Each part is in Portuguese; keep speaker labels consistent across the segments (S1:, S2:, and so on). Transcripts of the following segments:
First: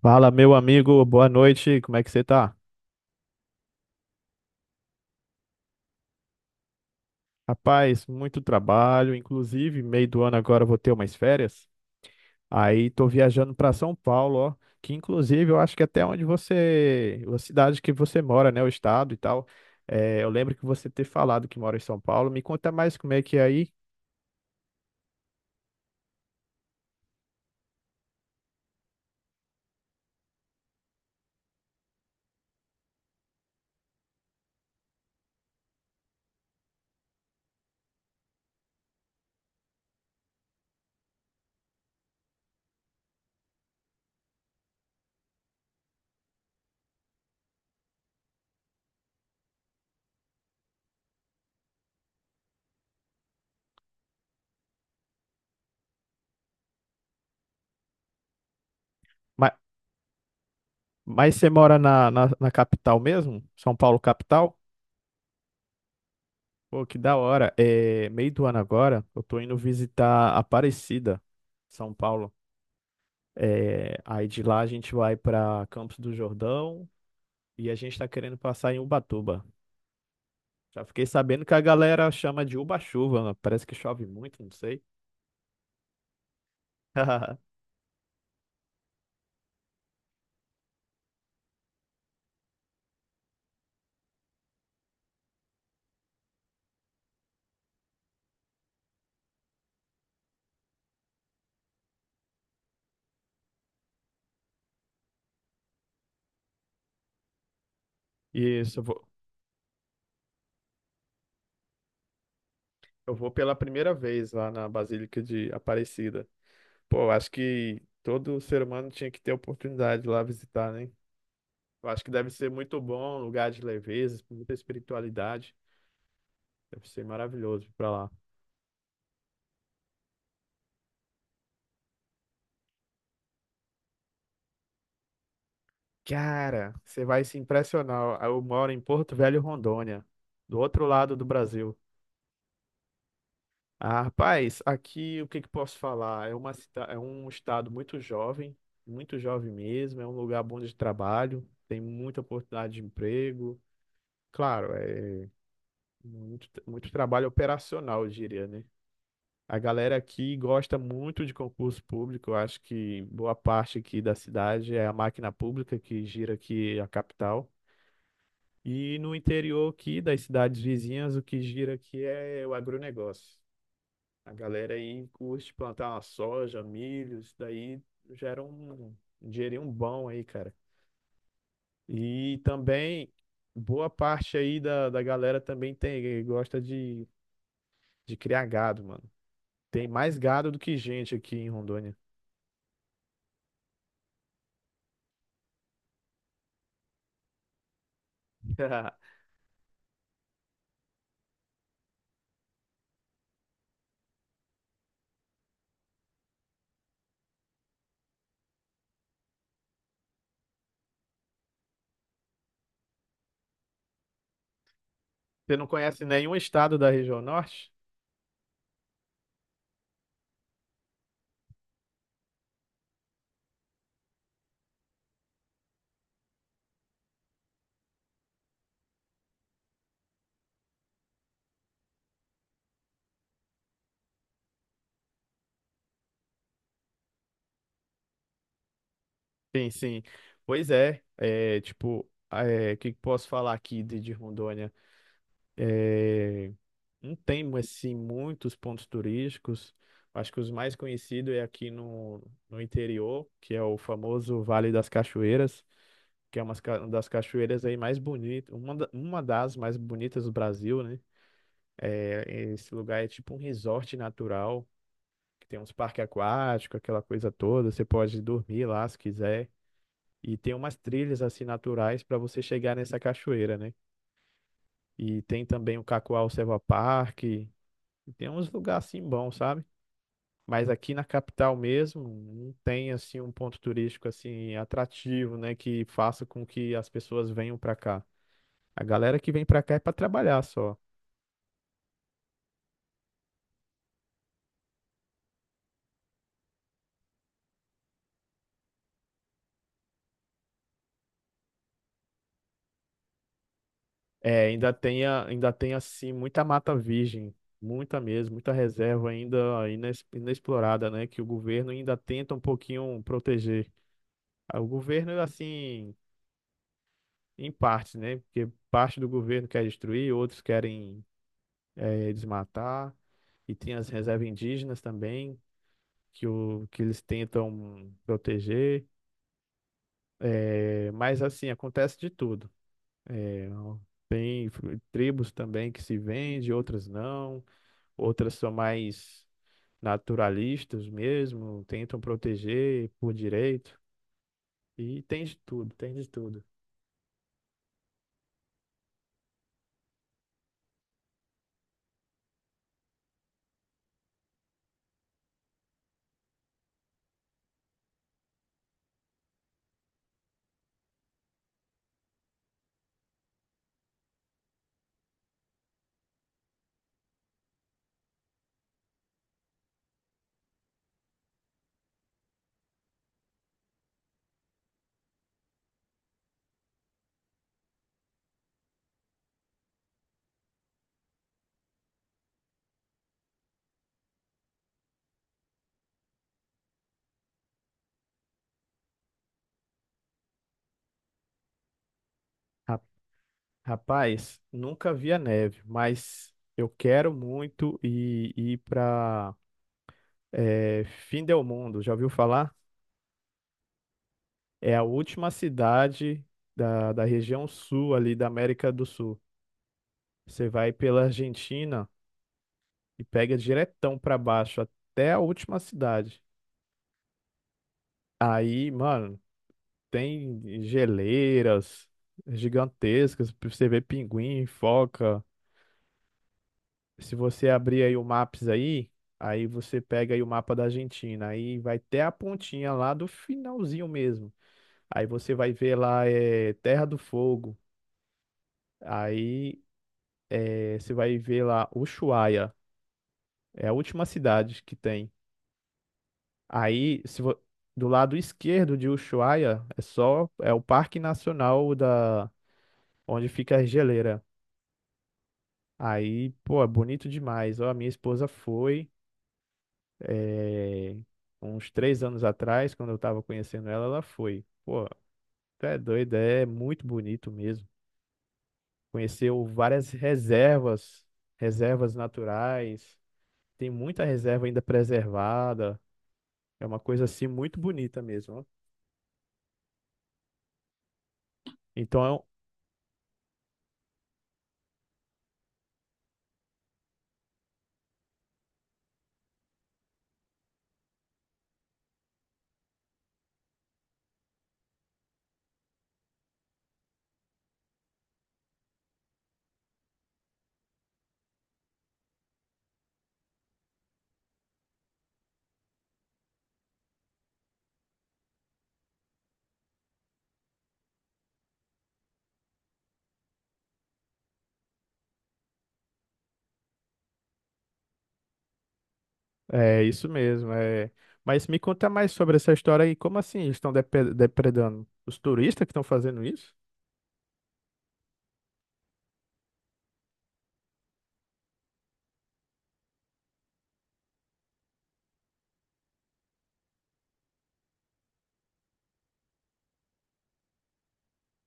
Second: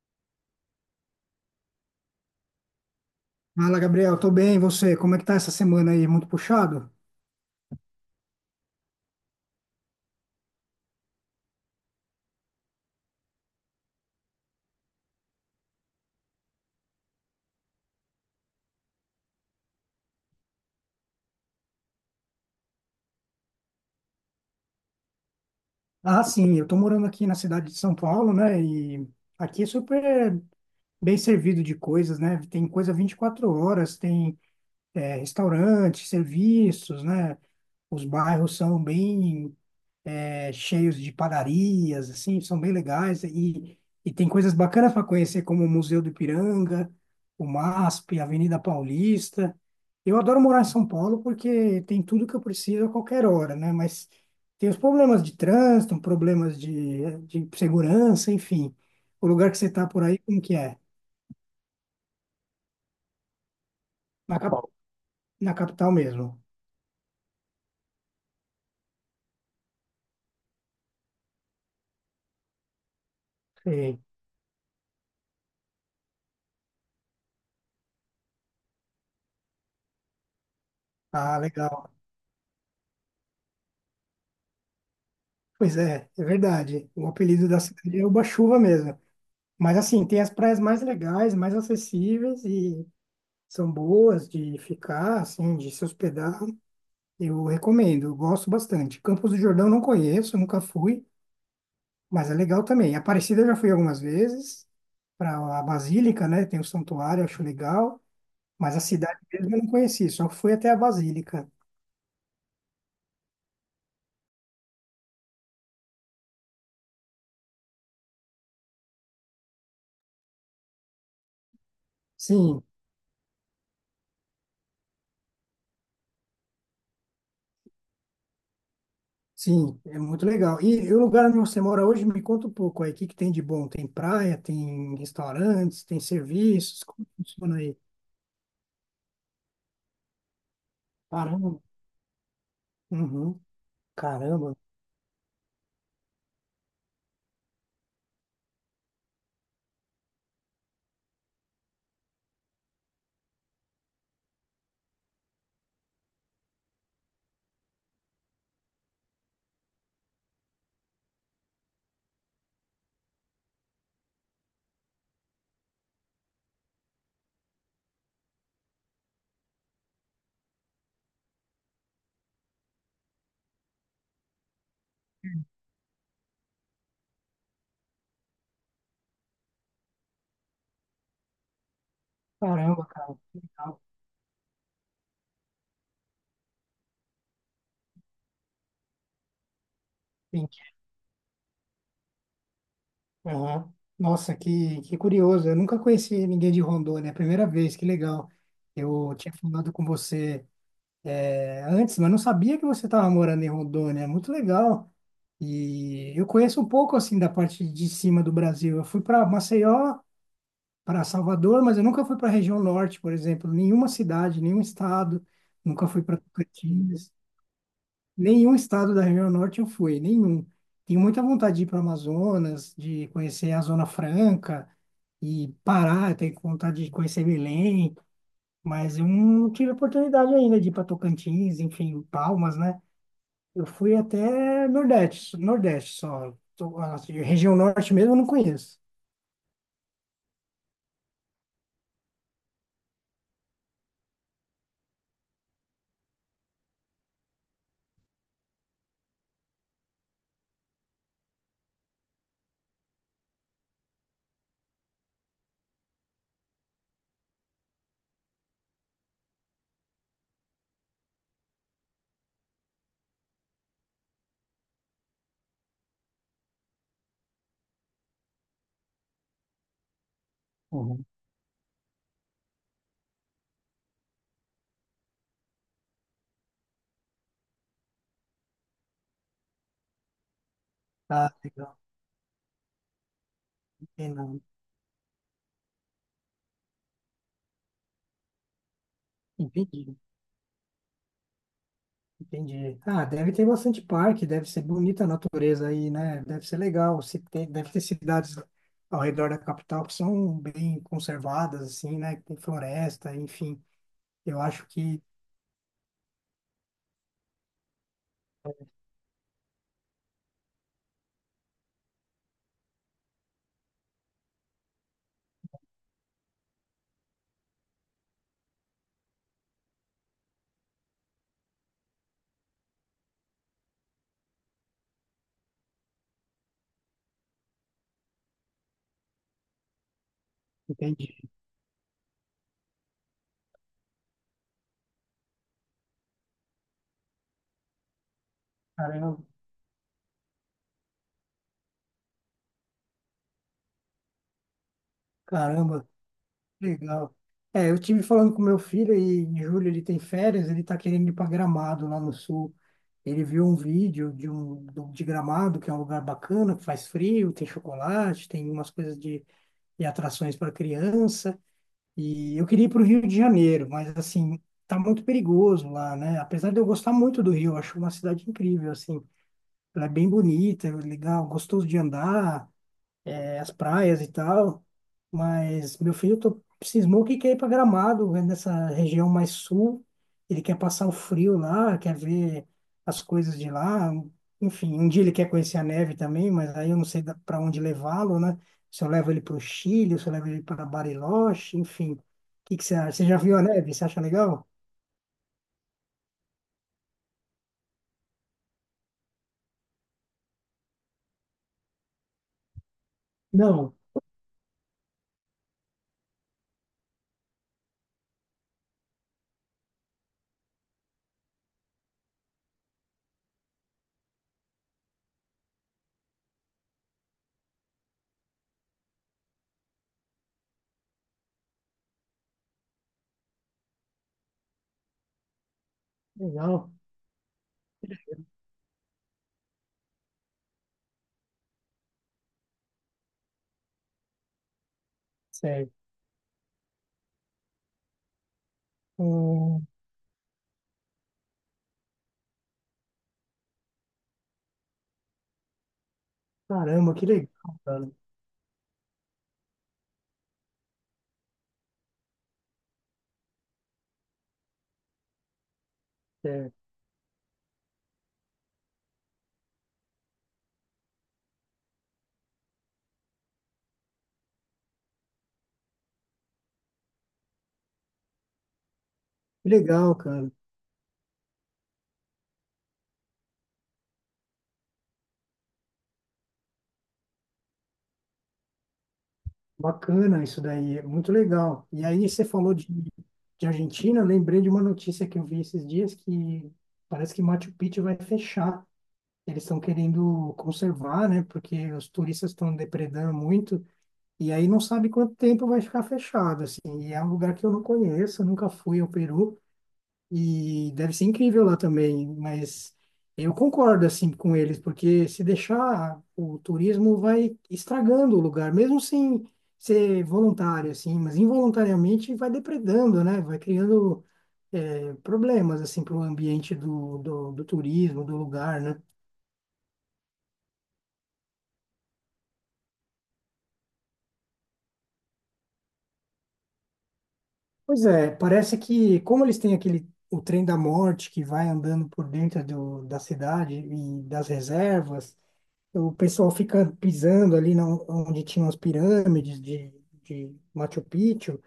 S1: Fala, meu amigo, boa noite, como é que você tá?
S2: Fala, Gabriel, tô bem, e você? Como é que tá essa semana aí? Muito puxado?
S1: Rapaz, muito trabalho, inclusive, meio do ano agora eu vou ter umas férias. Aí tô viajando pra São Paulo, ó, que inclusive eu acho que até onde você, a cidade que você mora, né, o estado e tal. É, eu lembro que você ter falado que mora em São Paulo. Me conta mais como é que é aí.
S2: Ah, sim, eu tô morando aqui na cidade de São Paulo, né? E aqui é super bem servido de coisas, né? Tem coisa 24 horas, tem restaurante, serviços, né? Os bairros são bem cheios de padarias, assim, são bem legais. E tem coisas bacanas para conhecer, como o Museu do Ipiranga, o MASP, a Avenida Paulista. Eu adoro morar em São Paulo porque tem tudo que eu preciso a qualquer hora, né? Mas tem os problemas de trânsito, problemas de segurança, enfim. O lugar
S1: Mas,
S2: que você está por aí, como que é?
S1: mas você mora na capital mesmo? São Paulo
S2: Na,
S1: capital?
S2: cap- Na capital mesmo.
S1: Pô, que da hora. É, meio do ano agora, eu tô indo visitar Aparecida, São Paulo. É,
S2: Sim.
S1: aí de lá a gente vai para Campos do Jordão e a gente está querendo passar em Ubatuba. Já fiquei
S2: Ah,
S1: sabendo que a
S2: legal.
S1: galera chama de Uba-chuva, né? Parece que chove muito, não sei.
S2: Pois é, é verdade. O apelido da cidade é Uba-Chuva mesmo. Mas assim, tem as praias mais legais, mais acessíveis e são boas de ficar, assim, de se hospedar. Eu recomendo, eu gosto bastante. Campos do Jordão não conheço, nunca fui, mas é legal também. Aparecida eu já fui algumas vezes para a Basílica, né? Tem o santuário, acho legal, mas a
S1: Isso,
S2: cidade mesmo eu não conheci, só fui até a Basílica.
S1: eu vou pela primeira vez lá na Basílica de Aparecida. Pô, eu acho que todo ser humano tinha que ter a oportunidade de lá visitar, né? Eu acho que deve ser
S2: Sim,
S1: muito bom, um lugar de leveza, muita espiritualidade. Deve ser maravilhoso ir pra lá.
S2: sim, é muito legal. E, o lugar onde você mora hoje, me conta um pouco aí, o que que tem de bom? Tem praia, tem restaurantes, tem
S1: Cara,
S2: serviços,
S1: você
S2: como
S1: vai se
S2: funciona aí?
S1: impressionar. Eu moro em Porto Velho, Rondônia, do outro lado do
S2: Caramba.
S1: Brasil.
S2: Uhum.
S1: Ah,
S2: Caramba.
S1: rapaz, aqui o que que posso falar? É é um estado muito jovem mesmo. É um lugar bom de trabalho, tem muita oportunidade de emprego. Claro, é muito, muito trabalho operacional, eu diria, né? A galera aqui gosta muito de concurso público. Eu acho que boa parte aqui da cidade é a máquina pública que gira aqui a capital. E no interior aqui das cidades vizinhas, o que gira aqui é o agronegócio. A galera aí curte plantar uma soja, milho, isso daí gera um dinheirinho bom aí, cara. E
S2: Caramba,
S1: também,
S2: cara. Que legal.
S1: boa parte aí da galera também tem, gosta de criar gado, mano. Tem mais
S2: Sim.
S1: gado do que gente aqui em Rondônia.
S2: Aham. Nossa, que curioso. Eu nunca conheci ninguém de Rondônia. É a primeira vez. Que legal. Eu tinha falado com você antes, mas não sabia que você estava morando em Rondônia. Muito legal. E eu conheço um pouco assim da parte de cima do Brasil. Eu fui para Maceió, para Salvador, mas eu nunca fui para a região norte, por exemplo, nenhuma cidade, nenhum estado.
S1: Você não
S2: Nunca fui
S1: conhece
S2: para
S1: nenhum estado da
S2: Tocantins.
S1: região norte?
S2: Nenhum estado da região norte eu fui, nenhum. Tenho muita vontade de ir para Amazonas, de conhecer a Zona Franca e Pará, eu tenho vontade de conhecer Belém, mas eu não tive oportunidade ainda de ir para Tocantins, enfim, Palmas, né? Eu fui até Nordeste, Nordeste só. A região norte mesmo eu não conheço.
S1: Sim, sim. Pois é, o que que posso falar aqui de Rondônia? É, não tem assim muitos pontos turísticos. Acho que os mais conhecidos é aqui no interior, que é o famoso Vale das Cachoeiras, que é uma das cachoeiras aí mais bonitas, uma das mais bonitas do Brasil, né? É, Esse lugar é tipo um resort natural, que tem uns parques aquáticos, aquela coisa toda. Você pode dormir lá se quiser. E tem umas
S2: Uhum.
S1: trilhas assim naturais para você chegar nessa cachoeira, né? E tem também o Cacoal Selva Park. E tem uns lugares assim bons, sabe? Mas aqui na
S2: Ah,
S1: capital
S2: legal,
S1: mesmo, não tem assim um ponto
S2: não
S1: turístico
S2: tem nada.
S1: assim atrativo, né, que faça com que as pessoas venham pra cá. A galera que vem pra cá é pra
S2: Entendi.
S1: trabalhar só.
S2: Entendi. Ah, deve ter bastante parque, deve ser bonita a natureza aí, né? Deve ser legal. Se tem, deve ter cidades ao redor da capital que são bem conservadas, assim, né? Que tem floresta, enfim. Eu
S1: É,
S2: acho que.
S1: ainda tem assim muita mata virgem, muita mesmo, muita reserva ainda inexplorada, né, que o governo ainda tenta um pouquinho proteger. Ah, o governo assim, em partes, né? Porque parte do governo quer destruir, outros querem desmatar. E tem as reservas indígenas também, que eles tentam proteger.
S2: Entendi.
S1: Mas, assim, acontece de tudo. Eh, tem f- Tribos também que se vendem, outras não. Outras são
S2: Caramba,
S1: mais naturalistas mesmo, tentam proteger por direito. E tem de tudo,
S2: caramba,
S1: tem de tudo.
S2: legal. É, eu tive falando com meu filho e em julho ele tem férias, ele tá querendo ir para Gramado lá no sul. Ele viu um vídeo de de Gramado, que é um lugar bacana, que faz frio, tem chocolate, tem umas coisas de atrações para criança. E eu queria ir para o Rio de Janeiro, mas assim, tá muito perigoso lá, né? Apesar de eu gostar muito do Rio, eu acho uma cidade incrível, assim. Ela é bem bonita, é legal, gostoso de andar. É, as praias e tal, mas meu filho cismou que quer ir para Gramado, né, nessa região mais sul. Ele quer passar o frio lá, quer ver as coisas de lá. Enfim, um dia ele quer conhecer a neve também, mas aí eu não sei para onde levá-lo, né? Se eu levo ele para o Chile, se eu levo ele para Bariloche, enfim. O que que você
S1: Ra-
S2: acha? Você já viu a neve? Você acha
S1: Rapaz,
S2: legal?
S1: nunca vi a neve, mas eu quero muito ir para É, Findelmundo, já ouviu falar?
S2: Não.
S1: É a última cidade da região sul ali da América do Sul. Você vai pela Argentina e pega diretão pra baixo até a última cidade. Aí, mano, tem geleiras gigantescas, pra você ver pinguim, foca.
S2: Legal.
S1: Se você abrir aí o Maps aí, aí você pega aí o mapa da Argentina, aí vai até a pontinha lá do finalzinho mesmo. Aí você vai
S2: Sério.
S1: ver lá é Terra do Fogo. Aí
S2: Hum,
S1: você vai ver lá Ushuaia, é a última cidade que tem.
S2: caramba,
S1: Aí
S2: que
S1: se
S2: legal,
S1: vo- Do
S2: cara.
S1: lado esquerdo de Ushuaia é só o Parque Nacional da onde fica a geleira. Aí,
S2: Sério.
S1: pô, é bonito demais. Ó, a minha esposa foi eh, uns 3 anos atrás, quando eu tava conhecendo ela, ela foi. Pô, tu é doido, é muito bonito mesmo. Conheceu
S2: Que
S1: várias
S2: legal, cara.
S1: reservas, reservas naturais. Tem muita reserva ainda preservada. É uma coisa assim muito bonita mesmo, ó.
S2: Bacana isso daí, é muito legal. E
S1: Então,
S2: aí você falou de Argentina, eu lembrei de uma notícia que eu vi esses dias que parece que Machu Picchu vai fechar. Eles estão querendo conservar, né? Porque os turistas estão depredando muito e aí não sabe quanto tempo vai ficar fechado, assim. E é um lugar que eu não conheço, eu nunca fui ao Peru. E deve ser incrível lá também, mas eu concordo assim com eles, porque se deixar o turismo vai estragando o lugar, mesmo sem ser voluntário assim, mas involuntariamente vai depredando, né? Vai criando problemas assim para o ambiente do turismo, do lugar, né?
S1: é isso mesmo. É... Mas me conta mais sobre essa história aí. Como assim eles estão depredando? Os turistas que estão fazendo isso?
S2: Pois é, parece que como eles têm aquele o trem da morte que vai andando por dentro da cidade e das reservas. O pessoal fica pisando ali na, onde tinham as pirâmides de Machu Picchu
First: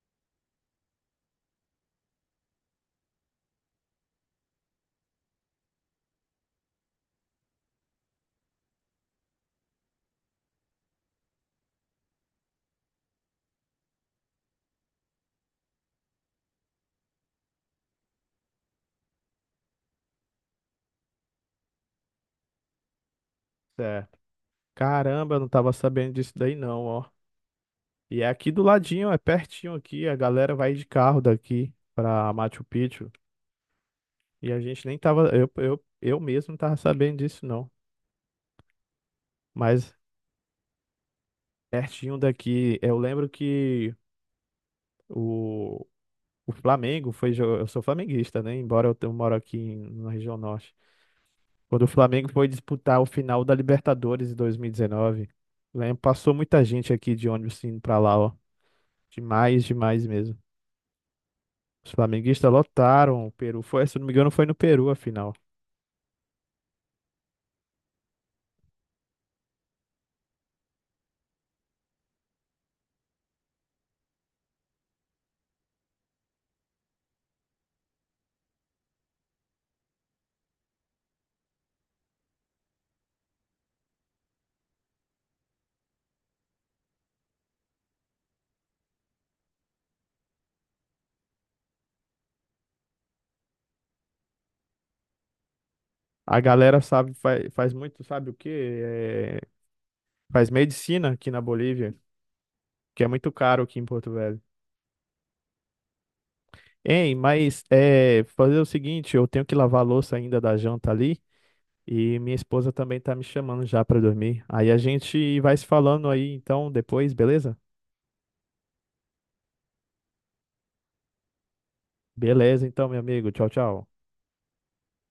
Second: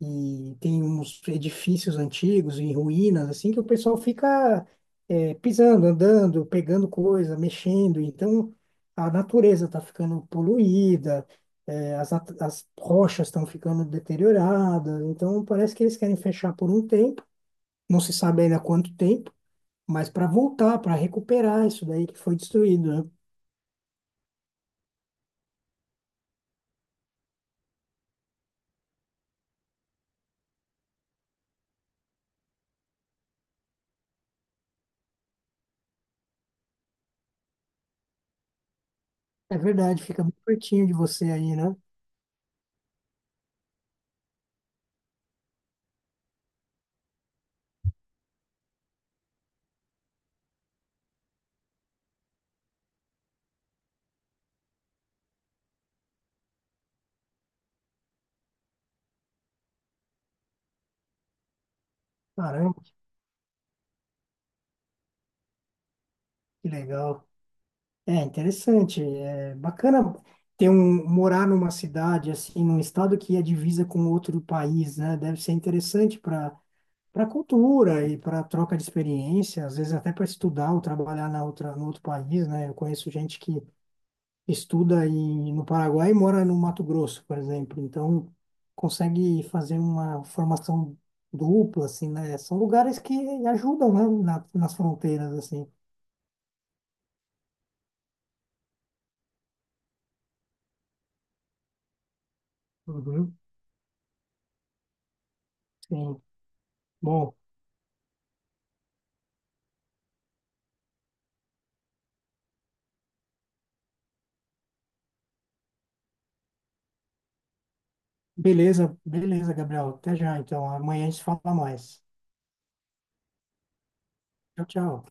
S2: e tem uns edifícios antigos em ruínas, assim, que o pessoal fica pisando, andando, pegando coisa, mexendo. Então, a natureza está ficando poluída, as rochas estão ficando deterioradas. Então, parece que eles querem fechar por um tempo, não se sabe ainda quanto tempo, mas para voltar, para recuperar isso daí que foi destruído, né?
S1: Certo. Caramba, eu não tava sabendo disso daí não, ó. E é aqui do ladinho, é pertinho aqui. A galera vai de carro daqui pra Machu Picchu. E a gente nem tava. Eu mesmo não tava sabendo disso não.
S2: É
S1: Mas
S2: verdade, fica muito pertinho de você aí, né?
S1: pertinho daqui. Eu lembro que. O, O Flamengo foi. Eu sou flamenguista, né? Embora eu moro na região norte. Quando o Flamengo foi disputar o final da Libertadores em 2019, lembro, passou muita gente aqui de ônibus indo pra lá, ó. Demais, demais mesmo. Os flamenguistas
S2: Caramba,
S1: lotaram o Peru. Foi, se eu não me engano, foi no Peru a final.
S2: que legal. É interessante, é bacana ter um morar numa cidade assim, num estado que é divisa com outro país, né? Deve ser interessante para para cultura e para troca de experiência, às vezes até para estudar ou trabalhar na outra no outro país, né? Eu conheço gente que estuda em, no Paraguai e mora no Mato Grosso, por exemplo. Então, consegue fazer uma formação dupla, assim, né? São lugares que ajudam, né? Nas fronteiras, assim.
S1: A galera sabe, faz muito, sabe o quê? É, faz medicina aqui na Bolívia, que é muito
S2: Uhum,
S1: caro aqui em Porto Velho.
S2: sim.
S1: Hein,
S2: Bom,
S1: mas é, fazer o seguinte, eu tenho que lavar a louça ainda da janta ali. E minha esposa também tá me chamando já pra dormir. Aí a gente vai se falando aí, então, depois, beleza?
S2: beleza, beleza, Gabriel. Até já, então. Amanhã a gente fala mais.
S1: Beleza, então, meu amigo. Tchau, tchau.
S2: Tchau, tchau.